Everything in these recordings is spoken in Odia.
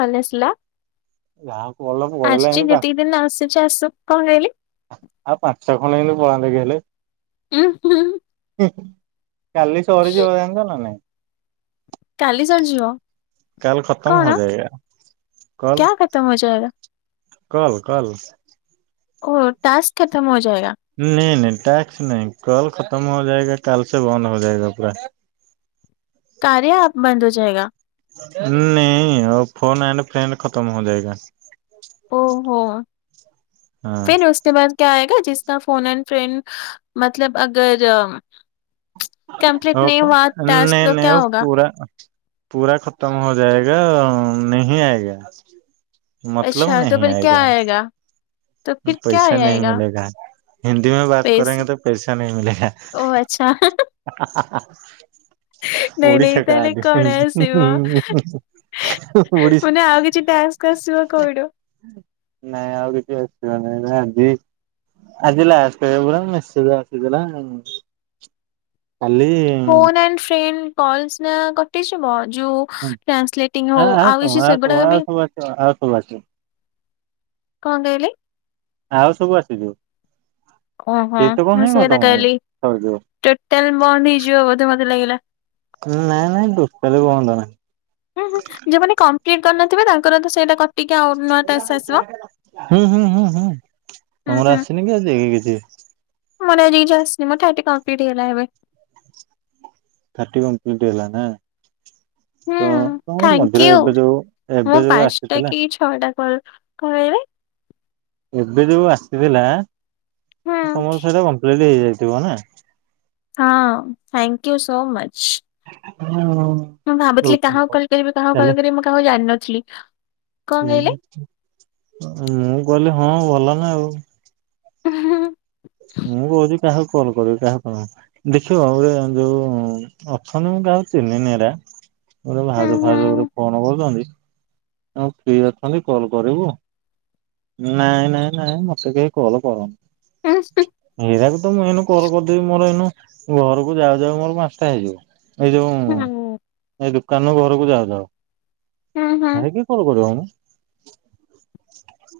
[unintelligible] ଆସିଲା। ଯାହାକୁ ଭଲ ପଳେଇଲା ଆସୁଛି ଏମିତି ପା ଯେତିକି ଦିନ ଆସୁଛି ଆସୁ। କଣ କହିଲେ? ଆଉ ପାଞ୍ଚ [unintelligible] ବନ୍ଦ ହେଇଗଲେ। ଉଁ ହୁଁ। କାଲି ସରିଯିବ ଜାଣିଚ ନା ନାଇଁ? କାଲି ସରିଯିବ? କାଲ୍ ଖତମ ହୋ କଣ ଜାୟେଗା କ୍ୟା କଲ- ଖତମ ହୋ ଜାଏଗା କଲ -କଲ। ଓ ଟାସ୍କ ଖତମ ହୋ ଜାୟେଗା। ନେଇ ନେଇ ଟ୍ୟାକ୍ସ ନେଇ କଲ ଖତମ ହୋ ଯାଏଗା କଲ ସେ ବନ୍ଦ ହୋ ଯାଏଗା ପୁରା। [inaudible] କାର୍ୟ୍ୟା ଆପ ବନ୍ଦ ହୋ ଜାୟେଗା? ଉଁ ନେଇ ଓ ଫୋନ ଏଣ୍ଡ ଫ୍ରେଣ୍ଡ ଖତମ ହୋ ଜାୟେଗା। ଓହୋ। ଉସ୍କେ ବାଦ୍ କ୍ୟା ଆଏଗା ଯିସ୍କା ଫୋନ ଏଣ୍ଡ ଫ୍ରେଣ୍ଡ ମତଲବ ଅଗର ଓ ପ ନେଇ ନେଇ ୱ ପୁରା ପୁରା ଖତମ ହୋ ଯାୟେଗା ନେହି ଆୟେଗା। ମତଲବ ନେହିଁ ଆଏଗା। ପଇସା ନେହି ଆଏଗା ମିଲେଗା। ହିନ୍ଦୀ ମେ ବାତ ପେସ୍ କରେଙ୍ଗେ ତୋ ପେଇସା ନେହୀ ମିଲେଗା ଓ ଆଚ୍ଛା ହା ହା ହା। ନାଇଁ ନାଇଁ ଓଡିଶା କା ତାହେଲେ କଣ ଆସିବ [unintelligible] ମାନେ ଆଉ କିଛି ଟାସ୍କ ଆସିବ କଇଡ। ନାଇଁ ଆଉ କିଛି ଆସ ବନି ଆଜି ଆଜି ଲାଷ୍ଟେ ପା ମେସେଜ ଆସିଥିଲା। ଖାଲି ଫୋନ ଆଣ୍ଡ ଫ୍ରେନ୍ କଲସ ନା କଟିଛିବ ଯୋଉ ଟ୍ରାନ୍ସଲେଟିଂ ହଁ ହଉ ଆଉ ସବୁ କିଛି ସବୁ ସେଗୁଡା ଆଉ ବି ସବୁ ଆସିବ ଆଉ ସବୁ ଆସିବ କଣ କହିଲି? ଆଉ ସବୁ ଆସିଛୁ। ଓହୋ ମୁଁ ସେ କଥା ଖତମ ହେଇ କହିଲି ସରିଯିବ। ଟୋଟାଲ ବନ୍ଦ ହେଇଯିବ ବୋଧେ ମତେ ଲାଗିଲା। ନାଇଁ ନାଇଁ ଦୋଷ କୁହନ୍ତ ନାହିଁ। ହୁଁ ହୁ ଯୋଉମାନେ କମ୍ପ୍ଲିଟ କରିନଥିବ ତାଙ୍କର ତ ସେଇଟା କଟିକି ଆଉ ନୂଆ ଟାସ୍କ ଆସିବ। ହୁଁ, ହୁଁ, ହୁଁ, ହୁଁ ହୁଁ ତମର ଆସିନି କି ଆଜିକି କିଛି? ମନ ଆଜି ଜାସ୍ ନି ମଁ କମ୍ପ୍ଲିଟ ହେଲାବେ [unintelligible] ଥାଟିି କମ୍ପ୍ଲଟ୍ଇଲ ନା। ତ ହୁଁ ତମ ଥ୍ୟାଙ୍କ ମନ୍ଦିରେ ୟୁ ଏବେ ଯୋଉ ଏବେ ଯୋଉ ଆସିଥିଲା। ହଁଟା କ କହେ [inaudible] ଏବେ ଯୋଉ ଆସିଥିଲା ହୁଁ ତମର ସେଇଟା କମ୍ପ୍ଲିଟ ହେଇଯାଇଥିବ ନା? ହଁ ଥ୍ୟାଙ୍କ ୟୁ ସୋ ମଚ। ହଁ। ମୁଁ ଭାବୁଥିଲି କାହା କଲ୍ କରିବି କାହାକୁ କଲ କରିବି ମୁଁ କାହାକୁ ଜାଣିନଥିଲି। କଣ ହୁଁ ମୁଁ କଲିି ହଁ ଭଲ ନା ଆଉ। ହଁ। ମୁଁ କହୁଛିି କାହାକୁ କଲ୍ କରିବି କାହା କଣ? ଦେଖିବ ଗୋଟେ ଯୋଉ ଅଛନ୍ତିଛନ୍ତି ମୁ କାଉ ଚିହ୍ନିନିରେ। ଗୋଟେ ହୁଁ ଭାଜ ଫାଜ ଉପରେ ହୁଁ କଣ କରୁଛନ୍ତି? ହଉ ଫ୍ରୀ ଅଛନ୍ତି କଲ କରିବୁ। ନାଇଁ, ନାଇଁ, ନାଇଁ ମତେ କେହି କଲ କରନି। ହୁଁ ଏଇରାକୁ ତ ମୁଁ ଏଇନୁ କର କରିଦେବି ମୋର ଏଇନୁ ଘରକୁ ଯାଉ ଯାଉ ମୋର ପାଞ୍ଚଟା ହେଇଯିବ। ଏଇ ଯୋଉ ହୁଁ ଏଇ ଦୋକାନରୁ ଘରକୁ ଯାଉ ଯାଉ। ହଁ ହଁ। ହେରା କଲ୍ କରନଁ [unintelligible]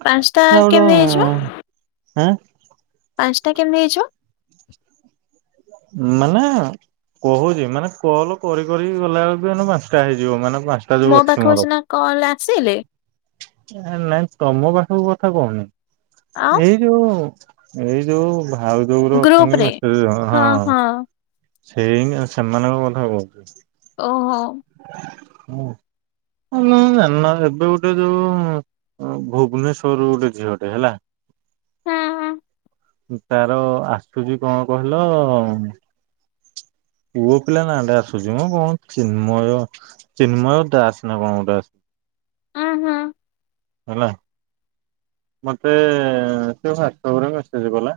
ପାଞ୍ଚଟା ଏଉଡୁ କେମିତି ହେଇଯିବ ଆଁ ପାଞ୍ଚଟା କେମିତି ହେଇଛ? ମାନେ କହୁଛି ମାନେ କଲ କରି କରି ଗଲାବେଳେ ବି ମେ ପାଞ୍ଚଟା ହେଇଯିବ। ମାନେ ପାଞ୍ଚଟ ମୋ ପାଖକୁ ସିନା କଲ ଆସିଲେ। ନାଇଁ ତମ ପାଖକୁ କଥା କହୁନି। ଆଉ ଏଇ ଏଇ ଯୋଉ ଏଇ ଯୋଉ ଭାଉଜ ଯୋଉ ର ଗ୍ରୁପ ଅଛନ୍ତି ରେ ମେ ହଁ, ହଁ। ସେଇ ସେମାନଙ୍କ କଥା କହୁଛି। ଓହୋ। ହଜାଣିନା ଏବେ ଗୋଟେ ଯୋଉ ଓ ଭୁବନେଶ୍ୱରରୁ ଗୋଟେ ଝିଅଟେ ହେଲା। ହୁଁ ହୁଁ ସେ ତାର ଆସୁଛି କଣ କହିଲ? ପୁଅ ପିଲା ନାଟା ଆସୁଛି ମୁଁ କଣ ଚିନ୍ମୟ ଚିନ୍ମୟ ଦାସ ନା କଣ ଗୋଟେ ଆସୁଛି। ଅ, ହଁ। ହେଲା। ମତେ ସେ ୱଟସବରେ ମେସେଜ କଲା।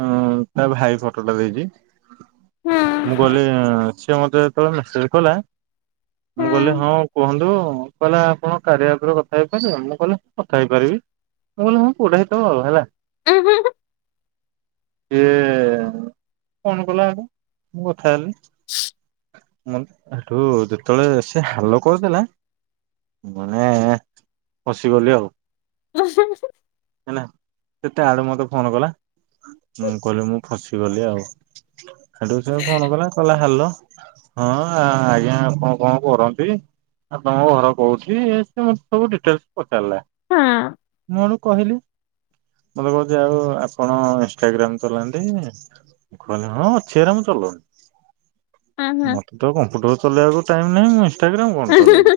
ହଁ ତା ଭାଇ ଫଟୋଟା ଦେଇଛି। ହୁଁ ମୁଁ ଗଲି ସିଏ ମତେ ତଳେ ମି କହିଲା ମୁଁ ହୁଁ। କହିଲି ହଁ କୁହନ୍ତୁ କହିଲା ଆପଣ କାରିଆ ଆପରେ କଥା ହେଇପାରିବେ। ମୁଁ କହିଲି କଥା ହେଇପାରିବି ପାରିବି ମୁଁ କହିଲି ମୁ ପୁଅଟା ସହିତ ହେଲା। ଉ ହୁ ହୁ ସିଏ ଫୋନ କଲା ଆଗ ମୁଁ କଥା ହେଲି। [inaudible] ମୋ ହେଠୁ ଯେତେବେଳେ ସେ ହାଲୋ କରିଦେଲା। [unintelligible] ପଶିଗଲି ଆଉ। [unintelligible] ହେଲା ସେ ତା ଆଡୁ ମତେ ଫୋନ କଲା। ମୁଁ କହିଲି ମୁଁ ଫସିଗଲି ଆଉ ସେଠୁ ସେ ଫୋନ୍ କଲା କହିଲା ହାଲୋ। ହଁଆ ଆଜ୍ଞା ଆପଣ କଣ କରନ୍ତି? ଆପଣଙ୍କ ଘର କୋଉଠି ଇଏ ସେ ମତେ ସବୁ ଡିଟେଲସ ପଚାରିଲା। ହଁ। ମୁଁ ହେଠୁ କହିଲି ମତେ କହୁଛି ଆଉ ଆପଣ ଇନଷ୍ଟାଗ୍ରାମ ଚଲାନ୍ତି। ଘଲେ ହଁ ଅଛି ହେରା ମୁଚଲଉନି। ହଁ ହୁଁ ମତେ ତ କମ୍ପ୍ୟୁଟର ଚଲେଇବାକୁ ଟାଇମ ନାହିଁ। ଇନ୍ଷ୍ଟାଗ୍ରାମ କଣ ଚଳେଇବି?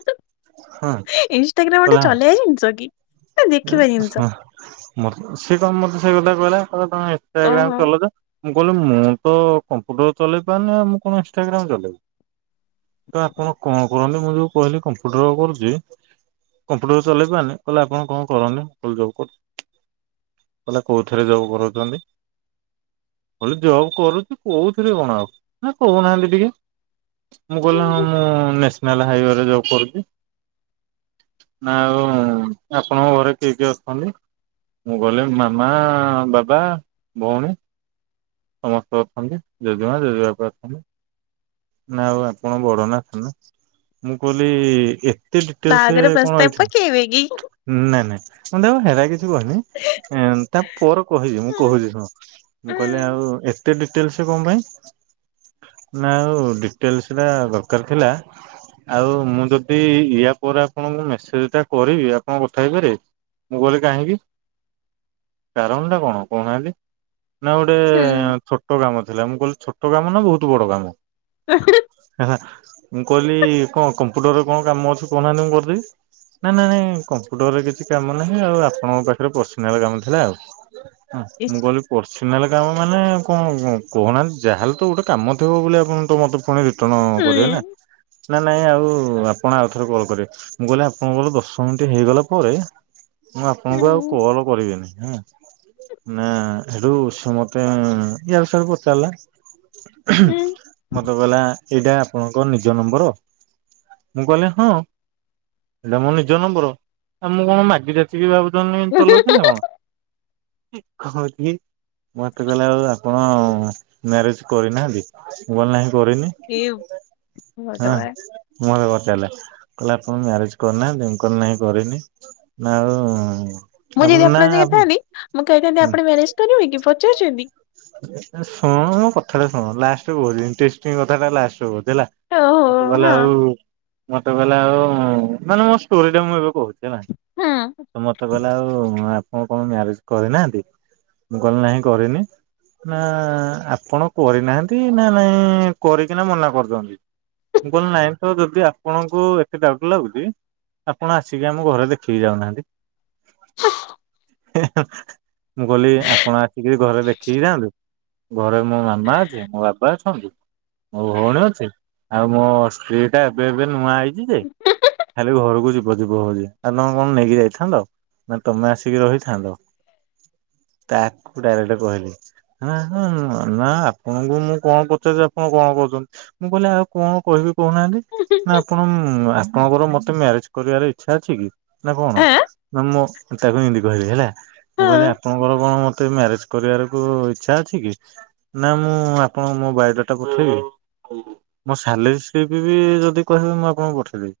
ହଁ କହିଲା? ସେ ଜିନିଷକି? ହ ମତ୍ ସେ କଣ ମତେ ସେ କଥା କହିଲା କି ତମେ ଇନଷ୍ଟାଗ୍ରାମ ଓହୋ ଚଲଉଛ। ମୁଁ କହିଲି ମୁଁ ତ କମ୍ପ୍ୟୁଟର ଚଲେଇ ପାରୁନି ମୁଁ କଣ ଇନଷ୍ଟାଗ୍ରାମ ଚଲେଇବି। ତ ଆପଣ କଣ କରନ୍ତି ମୁଁ ଯୋଉ କହିଲି କମ୍ପ୍ୟୁଟର କରୁଛି। କମ୍ପ୍ୟୁଟର ଚଲେଇପାରୁନି କହିଲେ ଆପଣ କଣ କରନି [unintelligible] ଜବ କହିଲା କୋଉଥିରେ ଜବ କରଉଛନ୍ତି। ମୁଁ କହିଲି ଜବ୍ କରୁଛି, କୋଉଥିରେ କଣ ଆଉ ନା କହୁନାହାନ୍ତି ଟିକେ? ମୁଁ କହିଲି ହ ମୁଁ ନେସ ନେସନାଲ ହାଇୱେରେ ଜବ କରୁଛି ନା ଆଉ ଆପଣଙ୍କ ଘରେ କିଏ କିଏ ଅଛନ୍ତି? ମୁଁ ଗଲେ ମାମା ବାବା ଭଉଣୀ। ସମସ୍ତେ ଅଛନ୍ତି ଜେଜେମା ଜେଜବାପା ଅଛନ୍ତି। ନା ଆଉ ଆପଣ ବଡନା ଥାନ ମୁଁ କହିଲି ଏ ଡ଼ିଟେଲସ ବାହାଘର କଣ ପ୍ରସ୍ତାବ ଏଇଠି ପକେଇବେ କି? ନାଇଁ ନାଇଁ ମୁଁ ତାକୁ ହେରା କିଛି କହିନି। ଏଁ ତା ପରେ କହିବି ମୁଁ ହୁଁ କହୁଛି ଶୁଣ ମୁଁ କହିଲି ଆଉ ଏ ଏତେ ଡିଟେଲ୍ସ କଣ ପାଇଁ, ନା ଆଉ ଡିଟେଲ୍ସଟା ଦରକାର ଥିଲା। ଆଉ ମୁଁ ଯଦି ଇଆ ପରେ ଆପଣଙ୍କୁ ମେସେଜଟା କରିବି ଆପଣ କଥା ହେଇପାରିବେ। ମୁଁ କହିଲି କାହିଁକି କାରଣଟା କଣ କହୁନାହାନ୍ତି। ନା ଗୋଟେ ହୁଁ ହୁଁ ଛୋଟ କାମ ଥିଲା, ମୁଁ କହିଲି ଛୋଟ କାମ ନା ବହୁତ ବଡ଼ କାମ। [inaudible] ହେ ମୁଁ କହିଲି କଣ କମ୍ପ୍ୟୁଟରରେ କଣ କାମ ଅଛି କଉ ନାହାନ୍ତି ମୁଁ କରିଦେବି। ନା ନା ନାଇଁ କମ୍ପୁଟରରେ କିଛି କାମ ନାହିଁ ଆଉ ଆପଣଙ୍କ ପାଖରେ ପର୍ସନାଲ କାମ ଥିଲା ଆଉ। ହଁ ଇସ୍ ମୁଗଲୁ। ପର୍ସିନାଲ କାମ ମାନେ କଣ କହୁନାହାନ୍ତି ଯାହେଲେ ତ ଗୋଟେ କାମ ଥିବ ବୋଲି ଆପଣ ତ ମୋତେ ହୁଁ ଫୁଣି [unintelligible] ନା ନାଇଁ ଆଉ ଆପଣ ଆଉ ଥରେ କଲ କରିବେ ମୁଁ କହିଲି ଆପଣଙ୍କର ଦଶ ମିନିଟ୍ ହେଇଗଲା ପରେ ମୁଁ ହୁଁ ଆପଣଙ୍କୁ ଆଉ କଲ କରିବିନି ହୁଁ। ନା ସେଠୁ ସେ ମୋତେ ୟାରୁ ସିଆରୁ ପଚାରିଲା। ହୁଁ। ମତେ କହିଲା ଏଇଟା ଆପଣଙ୍କ ନିଜ ନମ୍ବର ମୁଁ କହିଲେ ହଁ। ଏଇଟା ମୋ ନିଜ ନମ୍ବର ଆଉ ମୁଁ କଣ ମାଗି ଯାଚି ଭାବୁଛନ୍ତି ଚଲାଉଛି ନା କଣ? [unintelligible] ମତେ କହିଲା ଆଉ ଆପଣ ମ୍ୟାରେଜ୍ କରିନାହାନ୍ତି ମୁଁ କହିଲି ନାହିଁ କରିନି। ଏ ଭଗବାନ୍। ମୁହଁରେ ପଚାରିଲା କହିଲା ଆପଣ ମ୍ୟାରେଜ୍ କରିନାହାନ୍ତି, ମୁଁ କହିଲି ନାହିଁ କରିନି। ନା ଆଉ ମୁଁ ଆପଣ ଯଦି ନା ଆପଣଙ୍କ ଜାଗାରେ ଥାନ୍ତି ମୁଁ କହିଥାନ୍ତି ଆପଣ ମ୍ୟାରେଜ କରିବେକି ପଚାରୁଛନ୍ତି? [unintelligible] ମୋ କଥାଟା ଶୁଣ ଲାଷ୍ଟରେ କହୁଛି ଇଣ୍ଟଷ୍ଟିଂ କଥା ଟା ଲାଷ୍ଟରେ କହୁଛି। ହେଲା ଓହୋ ମତେ କହିଲା ହଁ ଆଉ ମତେ କହିଲା ଆଉ ମାନେ ମୋ ଷ୍ଟୋରି ଟା ମୁଁ ଏବେ କହୁଛି। ହେଲା ହଁ ତ ମତ ମତେ କହିଲା ଆଉ ଆପଣ କଣ ମ୍ୟାରେଜ କରିନାହାନ୍ତି ମୁଁ କହିଲି ନାହିଁ କରିନି। ନା ଆପଣ କରିନାହାନ୍ତି ନା ନାଇଁ କରିକିନା ମନା କରୁଛନ୍ତି। ମୁଁ କହିଲି ନାଇଁ ତ ଯଦି ଆପଣଙ୍କୁ ଏତେ ଡାଉଟ୍ ଲାଗୁଛି। ଆପଣ ଆସିକି ଆମ ଘରେ ଦେଖିକି ଯାଉନାହାନ୍ତି। [unintelligible] ମୁଁ କହଲି ଆପଣ ଆସିକିରି ଘରେ ଦେଖିକି ଯାଆନ୍ତୁ। ଘରେ ମୋ ମାମା ଅଛି ମୋ ବାପା ଅଛନ୍ତି। ମୋ ଭଉଣୀ ଅଛି ଆଉ ମୋ ସ୍ତ୍ରୀ ଟା ଏବେ ଏବେ ନୂଆ ଆଇଚି ଯେ ଖାଲି ଘରକୁ ଯିବ ଯିବ ହଉଛି ଆଉ ତମେ କଣ ନେଇକି ଯାଇଥାନ୍ତ ନା ତମେ ଆସିକି ରହିଥାନ୍ତ। ତାକୁ ଡାଇରେକ୍ଟ କହିଲି। [unintelligible] ନା ଆପଣଙ୍କୁ ମୁଁ କଣ ପଚାରୁଛି ଆପଣ କଣ କହୁଛନ୍ତି। ମୁଁ କହିଲି ଆଉ କଣ କହିବି କହୁନାହାନ୍ତି ନା ଆପଣ ଆପଣଙ୍କର ମତେ ମ୍ୟାରେଜ କରିବାର ଇଚ୍ଛା ଅଛି କି? ନା କଣ ନା ମୁଁ ତାକୁ ଏନ୍ତି କହିଲି ହେଲା ମୁଁ ଆଁ କହିଲି ଆପଣଙ୍କର କଣ ମତେ ମ୍ୟାରେଜ କରିବାରକୁ ଇଚ୍ଛା ଅଛି କି ନା ମୁଁ ଆପଣ ମୋ ବାଇଓ ଡାଟା ପଠେଇବି। ମୋ ସାଲେରୀ ସିପ୍ ବି ଯଦି କହିବେ ମୁଁ ଆପଣଙ୍କୁ ପଠେଇଦେବି।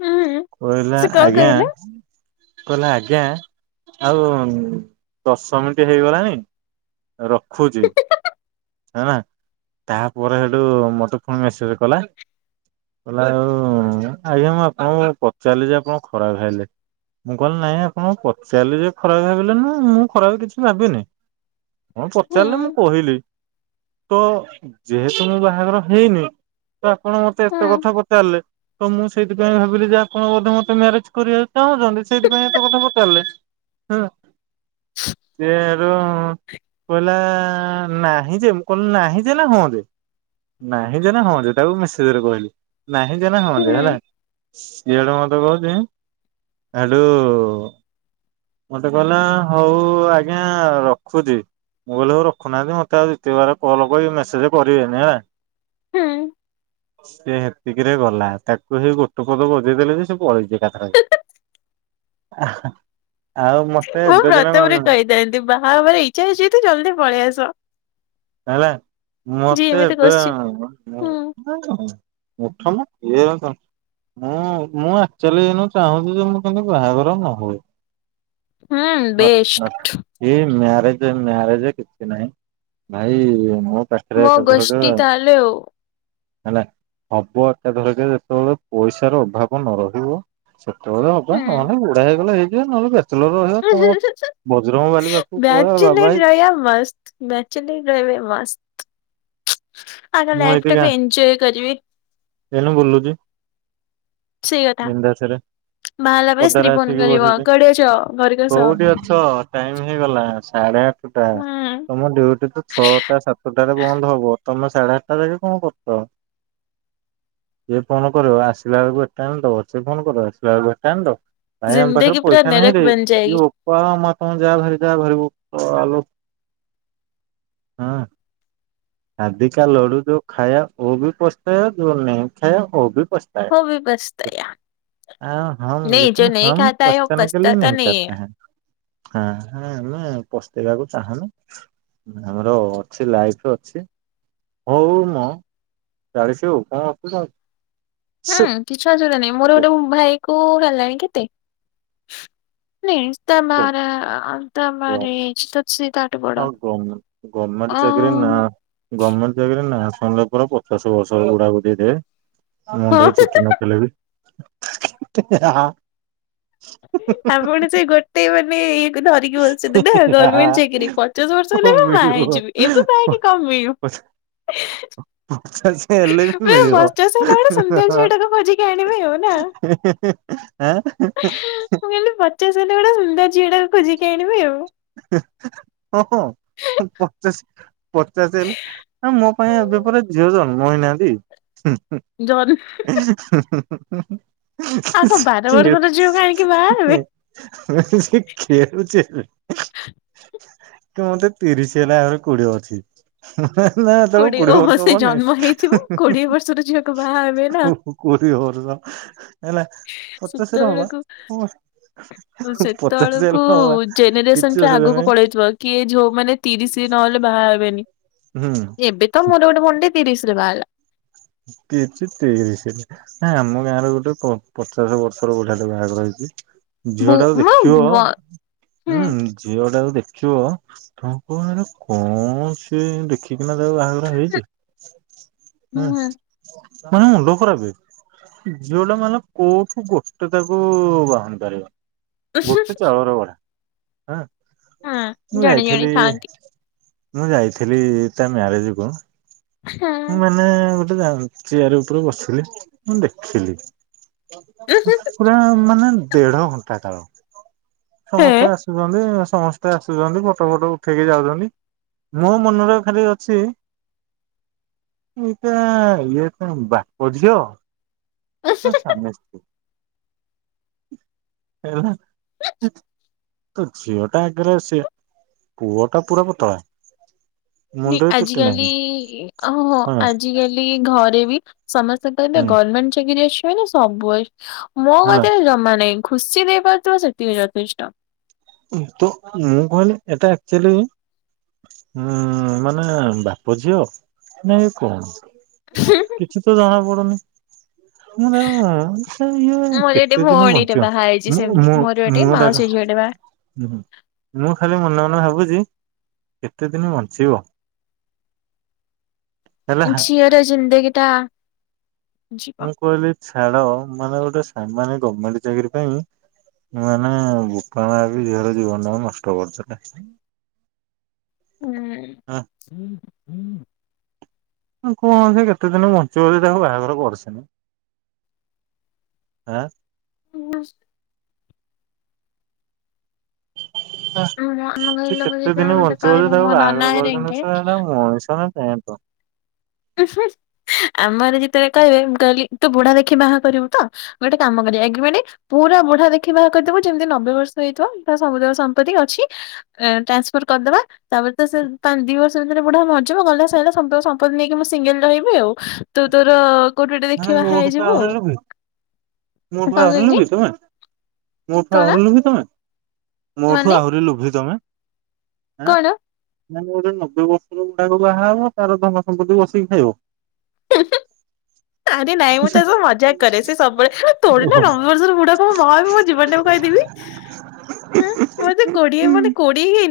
ହଁ ହୁଁ। କହିଲା ସେ କଣ ଆଜ୍ଞା। କହିଲେ କହିଲା ଆଜ୍ଞା ଆଉ ଦଶ ମିଣ୍ଟି ହେଇଗଲାଣି। ରଖୁଛି। ହେଲା ତାପରେ ହେଠୁ ମତେ ଫୁଣି ମେସେଜେ କଲା। କଲା ଆଉ ଆଜ୍ଞା ମୁଁ ଆପଣଙ୍କୁ ପଚାରିଲି ଯେ ଆପଣ ଖରାପ ଭାବିଲେ। ମୁଁ କହିଲି ନାଇଁ ଆପଣ ପଚାରିଲେ ଯେ ଖରାପ ଭାବିଲେ ନୁହେଁ ମୁଁ ଖରାପ କିଛି ଭାବିନି। କଣ ହୁଁ ପଚାରିଲେ ମୁଁ କହିଲି ତ ଯେହେତୁ ମୋ ବାହାଘର ହେଇନି ତ ଆପଣ ମତେ ହୁଁ ଏତ କଥା ପଚାରିଲେ। ତ ମୁଁ ସେଇଥିପାଇଁ ଭାବିଲି ଯେ ଆପଣ ବୋଧେ ମତେ ମ୍ୟାରେଜ କରିବାକୁ ଚାହୁଁଛନ୍ତି ସେଇଥିପାଇଁ ଏତେ କଥା ପଚାରିଲେ। ହୁଁ ସିଏ ହେଠୁ କହିଲା ନାହିଁ ଯେ ମୁଁ କହିଲି ନାହିଁ ଯେ ନା ହଁ ଯେ ନାହିଁ ଯେନା ହଁ ଜେ ତାକୁ ମେସେଜରେ କହିଲି ନାହିଁ ଯେନା ହଁ ହୁଁ ଜେ ହେଲା ସିଏ ହେଟୁ ମ କହୁଛି ହେଠୁ ମତେ କହିଲା ହଉ ଆଜ୍ଞା ର ଖୁଚି ମୁଁ କହିଲି ହୋଉ ରଖୁନାହାନ୍ତି ମୋତେ ଆଉ ଦ୍ୱିତୀୟ ବାର କଲ୍ କରି ମେସେଜ କରିବେନି ହେଲା। ହୁଁ। ସିଏ ହେ ତିକିରେ ଗଲା ତାକୁ ସେଇ ଗୋଟେ ପଦ ବଜେଇ ଦେଲେ ଯେ ସେ ପଳେଇଚି ଏକାଥରକେ। ଆଉ ମତେ ଏବେ ଦିନେ [unintelligible] ଏନ୍ତି ବାହା ହବାର ଇଛା ଅଛି ଯଦି ଜଲଦି ପଳେଇ ଆସ। ହେଲା ଯିଏ ମତେ ଏମିତି ଏବେ କରୁଛି ହ ହୁଁ ମୁଠମ ଇଏ ଏରା କାମ୍ ମୁଁ ମୁଁ ଆକ୍ଚୁଆଲି ଏଇନୁ ଚାହୁଁଛି ଯେ ମୁଁ କିନ୍ତୁ ବାହାଘର ନ ହୁଏ। ହୁଁ ବେଷ୍ଟ। ଇଏ ମ୍ୟାରେଜ ମ୍ୟାରେଜ କିଛି ନାହିଁ ଭାଇ ମୁଁ ତାକ ମୋ ଗୋଷ୍ଟି ତାହାଲେ ଅଉ ହେଲା ହବ ଏକାଥରକେ ଯେତବେଳେ ପଇସାର ଅଭାବ ନ ରହିବ। ସେତେବେଳେ ହବା ହୁଁ। ନହେଲେ ବୁଢା ହେଇଗଲେ ହେଇଯିବା ନହେଲେ ଦେ ଚଲର ରହିବା କଣ ଅଛି ବଜରଙ୍ଗ ବାଲି ପାଖକୁ। ପଳେଇବା ବାବା ବ୍ୟାଚଲର ହେଇ ରହିଆ ମସ୍ତ ବ୍ୟାଚଲର ରହିବେ ମସ୍ତ। ଆର ଲାଇଫ ଟା ବି ଏନଜୟ କରିବି। ଏଇନେ ବୁଲୁଚି ସେଇ କଥା ବିନ୍ଦାସରେ। ବାହାହେଲା ପରେ ସ୍ତ୍ରୀ ପଦାରେ ଫୋନ ଆସିକି କରିବ ବସିଛି କୁଆଡେ ଅଛ ଘରକୁ ଆସ କୋଉଠି ଅଛ? ଟାଇମ ହେଇଗଲା ସାଢେ ଆଠଟା ହୁଁ। ତମ ଡିୟୁଟି ତ ଛଅଟା ସାତଟାରେ ବନ୍ଦ ହବ ତମେ ସାଢେ ଆଠଟା ଯାଙ୍କେ କଣ କରୁଛ? ସିଏ ଫୋନ କରିବ ଆସିଲା ବେଳକୁ ଏଟା ଆଣିଦେବ। ସେ ଫୋନ କରିବ ଆସିଲା ବେଳକୁ ହେଟା ଆଣିଦେଵ। ଭାଇ ଆମ ପାଖରେ ଜିନ୍ଦଗୀ ପୁରା ପଇସା ନାହିଁ ରେ ନରକ ବନ ଇଏ ଯାଏଗି ବୋ ପୁଅ ଆମର କଣ ଯାଆ ଭାରି ଯାଆ ଭାରି ବୋପାଲୋ ହଁ ସାଦିକା ଲଡୁ ଯୋ ଖାୟା ଓ ବି ପସ୍ତାୟା ଯୋ ନେହିଁ ଖାୟା ଓ ବି ପସ୍ତ ହୋ ବି ପସ୍ତାୟା। ଆଓ ହମ୍ ଲେକେନ୍ ହମ୍ ଖାତା ହେ ଓ ପସ୍ତାନେ ବସ୍ତା କେଲିଏ ତା ନେହୀ ନେଇ ଚାହତା ହେ। ହଁ ହଁ ଆମେ ପସ୍ତେଇବାକୁ ଚାହୁଁନୁ ଆମର ଅଛି ଲାଇଫ ଅ ଛି ହଉ ମୁଁ ଚାଳିଶ ହଉ କଣ ଅସୁବିଧା ହଉଚି। ହୁଁ କିଛି ଅସୁଵିଧା ନାହିଁ ମୋର ଅଛି ଗୋଟେ ଭାଇକୁ ହେଲାଣି କେତେ? [unintelligible] ହଉ [unintelligible] ଗମେଟ ଅ ଚାକରି ନା। ଗମେଟ ଚାକିରୀ ନାଁ ଶୁଣିଲେ ପରା ପଚାଶ ବର୍ଷର ବୁଢାକୁ ଦେଇଦେବେ। ହଁ। ମୁଣ୍ଡରେ ଚୁଟି ନଥିଲେ ବି ଇ ହି ହା ହା। ଆପଣ ସେ ଗୋଟେ ବୋଲି ଧରିକି ବସିଥିବି ଆଉ ଗଭର୍ଣମେଣ୍ଟ ଚାକିରି ପଚାଶ ବର୍ଷ ହେଲେ ମୁଁ ବାହା ମିଳିବ ହେଇଯିବି ଏବେ ବାହା ହେଇକି କଣ ମିଳିବ। ପଚାଶ ହେଲେ ବି ଏଁ ମିଳିବ। ପଚାଶ ହେଲାବେଳକୁ ସେମିତିଆ ଝିଅଟା ତ ଖୋଜିକି ଆଣିବେ ଆଉ ନାଁ? [unintelligible] ମୁଁ କହିଲି ପଚାଶ ହେଲେ ଗୋଟା ସୁନ୍ଦର ଝିଅଟାକୁ ଖୋଜିକି ଆଣିବି ଆଉ। ହ ହଁ ପଚାଶ ପଚାଶ ହେଲେ ଆ ମୋ ପାଇଁ ଏବେ ପରା ଝିଅ ଜନ୍ମ ହେଇନାହାଁନ୍ତି। ଜନ୍ ସେ ଆଗ ବାର ବର୍ଷର ଝିଅ କାହିଁକି ବାହା ହେବେ। ମାନେ ସିଏ ଖେଳୁଛି ଏବେ କି ମତେ ତିରିଶ ହେଲା ଆହୁରି କୋଡିଏ ଅଛି। ନା ଏତେଳକୁ କୋଡିଏ ଓହୋ ବର୍ଷ ସେ ହବନି। ଜନ୍ମ ହେଇଥିବ କୋଡିଏ ବର୍ଷର ଝିଅକୁ ବାହା ହେବେ ନା। କୋଡ଼ିଏ ବରଷ ହେଲା ପଚାଶରେ ହବା ସେତେବେଳକୁ ହବା ପଚାଶ ହେଲେ ହବା କିଛି ସଂଖ୍ୟା ଅସୁବିଧା ଆଗକୁ ନାହିଁ ପଳେଇଥିବ କିଏ ଯୋଉ ମାନେ ତିରିଶ ନହେଲେ ବାହା ହେବେନି। ହୁଁ। ଏବେ ତ ମୋର ଗୋଟେ ଭଉଣୀ ଟେ ତିରିଶରେ ବାହା ହେଲା। [unintelligible] ତିରିଶି। ଆ ଆମ ଗାଁର ଗୋଟେ ପ ପ ଚାଶ ବର୍ଷର ବୁଢ଼ାଟେ ବାହାଘର ହେଇଛି। ବୋ ଝିଅ ଟାକୁ ମୋ ବ ଦେଖିବ। ହୁଁ ଝିଅ ଟାକୁ ଦେଖିବ ତମେ କହିବ ଆର କଣ ସିଏ ଦେଖି ଚିକନା ଯୋଗୁ ବାହାଘର ହେଇଛି ହୁଁ ହୁଁ ବା ତୁମ ମୁଣ୍ଡ ଖରପେ। ଝିଅ ଟା ମାନେ କୋଉଠୁ ଗୋଟେ ତାକୁ ବାହୁନିପାରିବନି। ଗୋଟେ ଚାଉଳରେ ଗଢ଼ା। ଆଁ ମୁଁ ଜାଣି ଜାଣି ଯାଇଥିଲି ଥାଆନ୍ତି। ମୁଁ ଯାଇଥିଲି ତା ମ୍ୟାରେଜ କୁମ ମୁଁ ମାନେ ଗୋଟେ ଚେୟାର ଉପରେ ବସିଲି ମୁଁ ଦେଖିଲି ପୁରା ମାନେ ଦେଢ ଘଣ୍ଟା କାଳ ସମସ୍ତେ ଆସୁଚନ୍ତି ସମସ୍ତେ ଆସୁଚନ୍ତି ଫଟୋ ଫଟ ଉଠେଇକି ଯାଉଚନ୍ତି। ମୋ ମନରେ ଖାଲି ଅଛି ଇଏ ତା ଇଏ ତା ବାପ ଝିଅ ନା ସ୍ୱାମୀ ସ୍ତ୍ରୀ ଏଭଡ଼ା। ତ ଝିଅ ଟା ଆଗରେ ସେ ପୁଅ ଟା ପୁରା ପତଳା। ମୁଣ୍ଡରେ ଆଜି ଚୁଟି ନାହିଁ ହଁ କାଲିହଁଆଜିକାଲି ଘରେ ବି ସମସ୍ତେ କହିବେ ହୁଁ ଗର୍ମେଣ୍ଟ ଚାକିରିୀ ଅଛି ମାନେ ସବୁ ଅଇ ମୋ ହେଲା କତିରେ ଜମା ନାହିଁ। ଖୁସି ଦେଇପାରୁଥିବ ସେତିକି ଯଥେଷ୍ଟ। ତ ମୁଁ କହିଲି ଏଟା ଆକ୍ଚୁଆଲି ହୁଁ ମାନେ ବାପ ଝିଅ ନାଏ କଣ। ହୁଁ। କିଛି ତ ଜଣା ପଡୁନି। ମୁଁ ତାକୁ ସାର ଇଏ ମୋର ଗୋଟେ କେତେ ଦିନ ଭଉଣୀଟେ ବଞ୍ଚିବ ବାହା ହେଇଛି ମୁଁ ସେମିତି ମୁଁ ମୋର ଗୋଟେ ମୁଁ ଦାଦା ମାଉସୀ ଝିଅଟେ ବାହା ହୁଁ ମୁଁ ଖାଲି ମନେ ମନେ ଭାବୁଚି କେତେ ଦିନ ବଞ୍ଚିବ। ହେଲା ଝିଅର ଜିନ୍ଦଗୀଟା ଯିବ। ମୁଁ କଇଲି ଛାଡ ମ ମାନେ ଗୋଟେ ସାମାନ୍ୟ ଗର୍ମେଣ୍ଟ ଚାକିରି ପାଇଁ ମାନେ ବୋପା ମା ବି ଝିଅର ଜୀବନ ଟା କୁନଷ୍ଟ କରିଦେଲେ। ହୁଁ। ଆଉ କଅଁସେ କେତେ ଦିନ ବଞ୍ଚିବ ଯେ ତାକୁ ବାହାଘର କରି ଚ଼ନ୍ତି। ଆଁ। ହ। [unintelligible] ଆମ ଘର ହେ ଲୋକ କେତେ ଯେତେବେଳେ ଦିନ ମତେ ବଞ୍ଚିବ ଯେ କହିବେ ତାକୁ ମୋ ନନା ବାହାଘର ହେରିଙ୍କେ କରିୁଚ଼ନ୍ତି ସଳାଟା ମଣିଷ ନା ସିହାଁତ। ହୁଁ ହୁଁ ଆମର ଯେତେବେଳେ କହିବେ ମୁ କଈଲି ତୁ ବୁଢା ଦେଖି ବାହା କରିବୁ ତ। ଗୋଟେ କାମ କରିବା ଏଗିରିମେଣ୍ଟ ପୁରା ମୁଢା ଦେଖି ବାହା କରିଦେବୁ ଯେ ଯେମିତି ନବେ ବର୍ଷ ହେଇଥିବ ତାର ସବୁ ଯାକ ସମ୍ପତ୍ତି ଅଛି ଟ୍ରାନ୍ସଫର୍ କରିଦବା ତାପରେ ତ ସେ ପା ଦି ବର୍ଷ ଭିତରେ ବୁଢା ମରିଯିବ ଗଲା ସଇଲା ସମ୍ପ ସମ୍ପତି ନେଇକି ମୁଁ ସିଙ୍ଗଲ ରହିବି ଆଉ ତୁ ତୋର କୋଉଠି ଗୋଟେ ମାନେ ଦେଖି ବାହା ମୋଠୁ ତ ହେଇଯିବୁ ଆହୁରି ଆଉ ଲୋଭି ମୋଠୁ କଣ ଆହୁରି କହିଲି ଲୋଭି ତମେ ମୋଠୁ କଣ ଆହୁରି ଲୋଭି ତମେ। ମୋଠୁ ମାନେ ଆହୁରି ଲୋଭି ତମେ ଆଁ। କଣ? ମାନେ ଗୋଟେ ନବେ ବର୍ଷର ବୁଢାକୁ ବାହା ହବ ତାର ଧନ ସମ୍ପତ୍ତି ବସିକି ଖାଇବ। ଉଁ ହୁଁ। ନାଇଁରେ ନାଇଁ ମୁଁ ତାକୁ ମଜାକ୍ କରେ ସେ ସବୁବେଳେ ଥୋଡ଼ି ନା ଓହୋ। ନବେ ବର୍ଷର ବୁଢା କୁ ମୁଁ ବାହା ହେବି ମୋ ଜୀବନ ଟାକୁ କଇଁଦେବି। ମତେ କୋଡିଏ ହୁଁ ମାନେ କୋଡିଏ ହେଇନି।